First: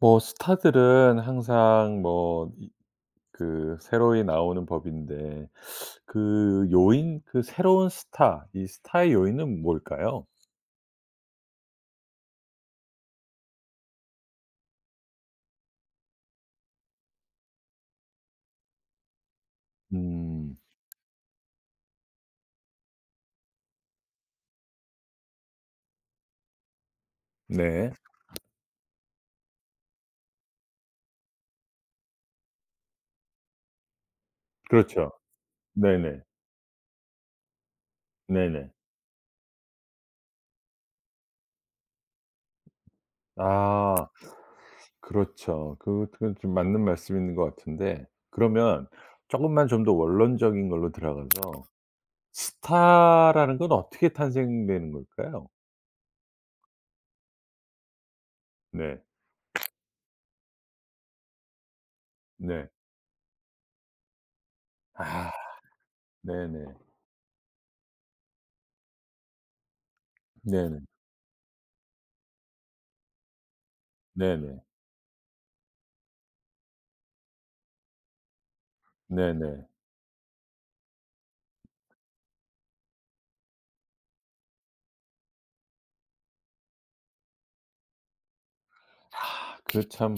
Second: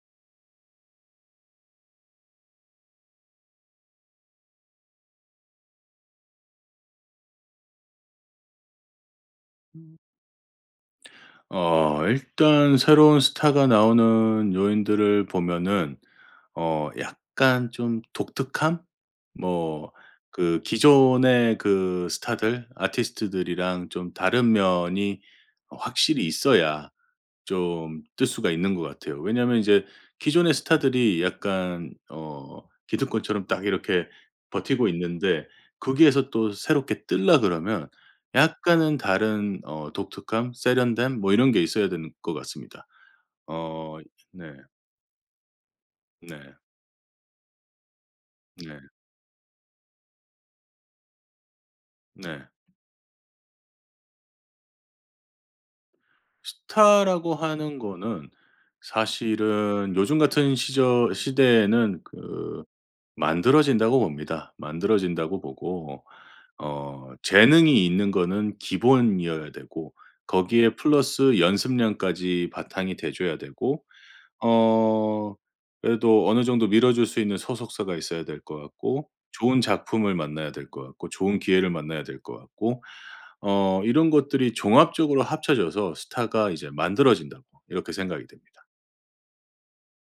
뭐 스타들은 항상 뭐 그 새로이 나오는 법인데 그 요인 그 새로운 스타 이 스타의 요인은 뭘까요? 어. 일단 새로운 스타가 나오는 요인들을 보면은 어. 약간 좀 독특한? 뭐 음. 그 기존의 그 스타들, 아티스트들이랑 좀 다른 면이 어. 확실히 있어야 네. 좀 뜰 수가 있는 것 같아요. 왜냐면 이제 기존의 스타들이 약간 어. 기득권처럼 딱 이렇게 버티고 그렇죠. 있는데 네네. 거기에서 또 새롭게 뜰라 그러면 네네. 약간은 다른 어. 독특함 세련됨 뭐 이런 게 있어야 되는 것 같습니다. 아. 어. 네. 그렇죠. 그 그건 좀 네. 맞는 말씀있는 것 같은데 네. 그러면 조금만 좀 더 원론적인 걸로 들어가서 네. 스타라는 건 어떻게 탄생되는 걸까요? 스타라고 하는 거는 네. 사실은 요즘 같은 시절 시대에는 그 네. 만들어진다고 봅니다. 아. 만들어진다고 보고. 네네. 어. 재능이 있는 거는 기본이어야 되고 거기에 네네. 플러스 연습량까지 바탕이 돼 줘야 되고. 네네. 어 그래도 어느 정도 밀어줄 수 있는 소속사가 있어야 될 것 같고 좋은 네네. 작품을 만나야 될 것 같고 좋은 기회를 만나야 될 것 같고 어. '이런 것들이 종합적으로 합쳐져서 스타가 이제 만들어진다.' 이렇게 생각이 듭니다. 그 참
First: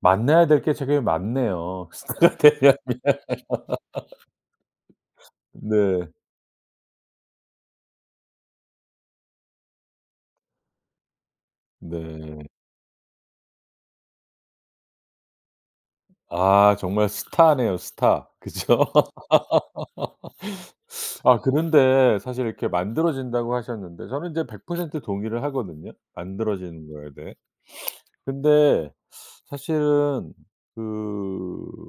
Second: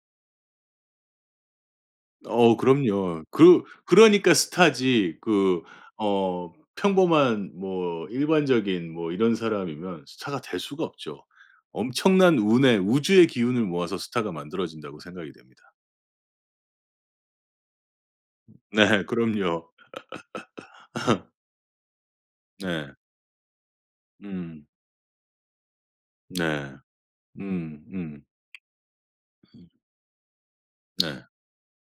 만나야 될 게 되게 많네요. 스타가 어. 되려면 그럼요. 그 그러니까 스타지 그 네. 어. 평범한 뭐 일반적인 뭐 이런 사람이면 스타가 될 수가 없죠. 엄청난 네. 운의 우주의 기운을 모아서 스타가 만들어진다고 생각이 됩니다. 아 정말 스타네요, 스타. 그쵸? 네. 그럼요. 아. 그런데 사실 이렇게 네. 만들어진다고 하셨는데 저는 인제 백 음. 퍼센트 동의를 하거든요. 네. 만들어지는 거에 대해. 음. 음. 근데 사실은 네. 그